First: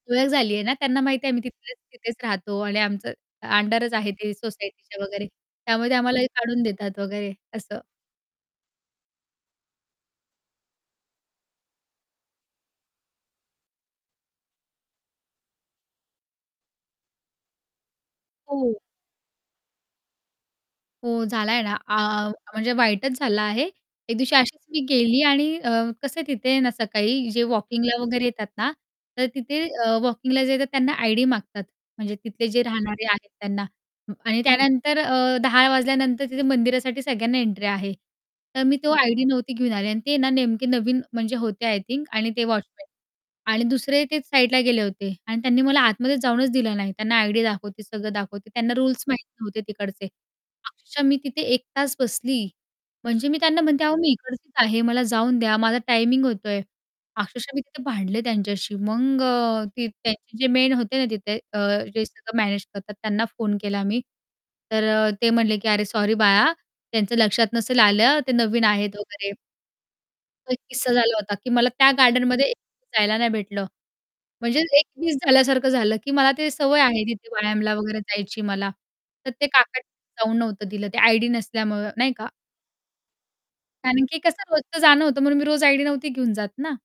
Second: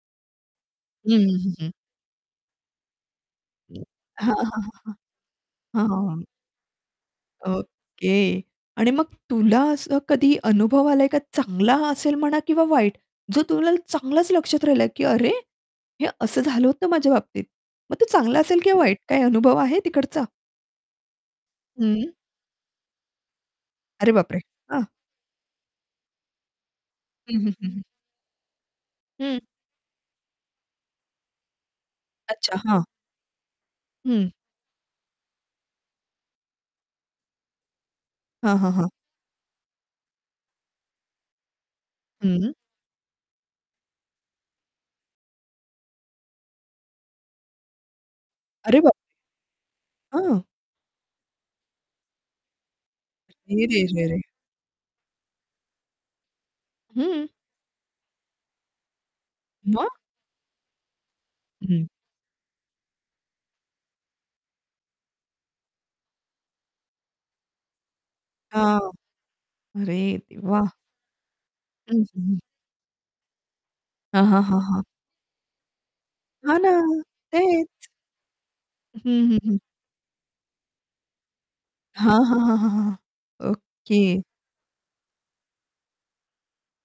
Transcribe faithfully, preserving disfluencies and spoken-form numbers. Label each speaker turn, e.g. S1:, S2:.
S1: ओळख झाली आहे ना, त्यांना
S2: हं,
S1: माहिती आहे
S2: हं,
S1: आम्ही
S2: हं, हं.
S1: तिथल्या तिथेच राहतो आणि आमचं अ
S2: हां,
S1: अंडरच आहे ते
S2: हां, हां, हां.
S1: सोसायटीच्या वगैरे,
S2: हां,
S1: त्यामुळे ते
S2: हां,
S1: आम्हाला
S2: हां.
S1: हे काढून देतात वगैरे, असं.
S2: ओके! आणि मग तुला असं कधी अनुभव आला आहे का चांगला असेल म्हणा किंवा वाईट. जो तुला चांगलाच लक्षात राहिला आहे, की "अरे हे असं झालं होतं माझ्या बाबतीत!" मग तो चांगला असेल
S1: हो.
S2: किंवा वाईट काय अनुभव आहे तिकडचा?
S1: हो, झाला आहे ना,
S2: हं.
S1: आ म्हणजे वाईटच झाला आहे.
S2: अरे
S1: एक दिवशी
S2: बापरे!
S1: अशीच मी
S2: हां.
S1: गेली आणि अ, कसं तिथे ना सकाळी,
S2: हं,
S1: जे
S2: हं, हं, हं.
S1: वॉकिंगला वगैरे येतात ना तर
S2: हं.
S1: तिथे अ, वॉकिंगला जे येतात त्यांना आयडी मागतात. म्हणजे तिथले
S2: अच्छा,
S1: जे
S2: हां.
S1: राहणारे आहेत त्यांना
S2: हं.
S1: आणि त्यानंतर अ, दहा वाजल्यानंतर तिथे मंदिरासाठी सगळ्यांना एंट्री आहे.
S2: हां,
S1: तर
S2: हां,
S1: मी
S2: हां.
S1: तो आयडी नव्हती घेऊन आले आणि ते ना नेमके नवीन म्हणजे होते आय थिंक आणि ते
S2: हं.
S1: वॉचमन आणि दुसरे ते साईडला गेले होते आणि त्यांनी मला आतमध्येच जाऊनच दिलं नाही, त्यांना आयडी दाखवते, सगळं दाखवते, त्यांना
S2: अरे बाप
S1: रुल्स माहीत नव्हते तिकडचे.
S2: हं.
S1: अक्षरशः मी तिथे एक तास बसली, म्हणजे मी त्यांना
S2: अरे
S1: म्हणते,
S2: रे!
S1: "अहो
S2: रे!
S1: मी
S2: रे!
S1: इकडचीच आहे, मला जाऊन द्या, माझा टायमिंग होतोय."
S2: हं.
S1: अक्षरशः मी तिथे भांडले त्यांच्याशी. मग अ, ती
S2: मग?
S1: त्यांचे जे मेन होते ना तिथे, अ,
S2: हं.
S1: जे सगळं मॅनेज करतात, त्यांना फोन केला मी, तर अ, ते म्हटले, की "अरे सॉरी बाळा, त्यांचं लक्षात नसेल आलं, ते नवीन
S2: हां,
S1: आहेत वगैरे."
S2: अरे
S1: तो एक
S2: देवा!
S1: किस्सा झाला होता, की मला त्या
S2: हं, हं.
S1: गार्डनमध्ये [unintelligible] जायला नाही भेटलं.
S2: हां, हां,
S1: म्हणजे
S2: हां, हां.
S1: एक मिस झाल्यासारखं झालं, की मला ते
S2: हां ना,
S1: सवय आहे तिथे वायामला
S2: तेच.
S1: वगैरे जायची मला.
S2: हं,
S1: तर
S2: हं,
S1: ते
S2: हं.
S1: काकानी जाऊन नव्हतं दिलं ते आयडी नसल्यामुळं, नाही
S2: हां,
S1: का?
S2: हां, हां, हां, हां, हां.
S1: कारण की
S2: ओके.
S1: कसं रोजच जाणं होत म्हणून मी रोज आयडी नव्हती घेऊन जात ना.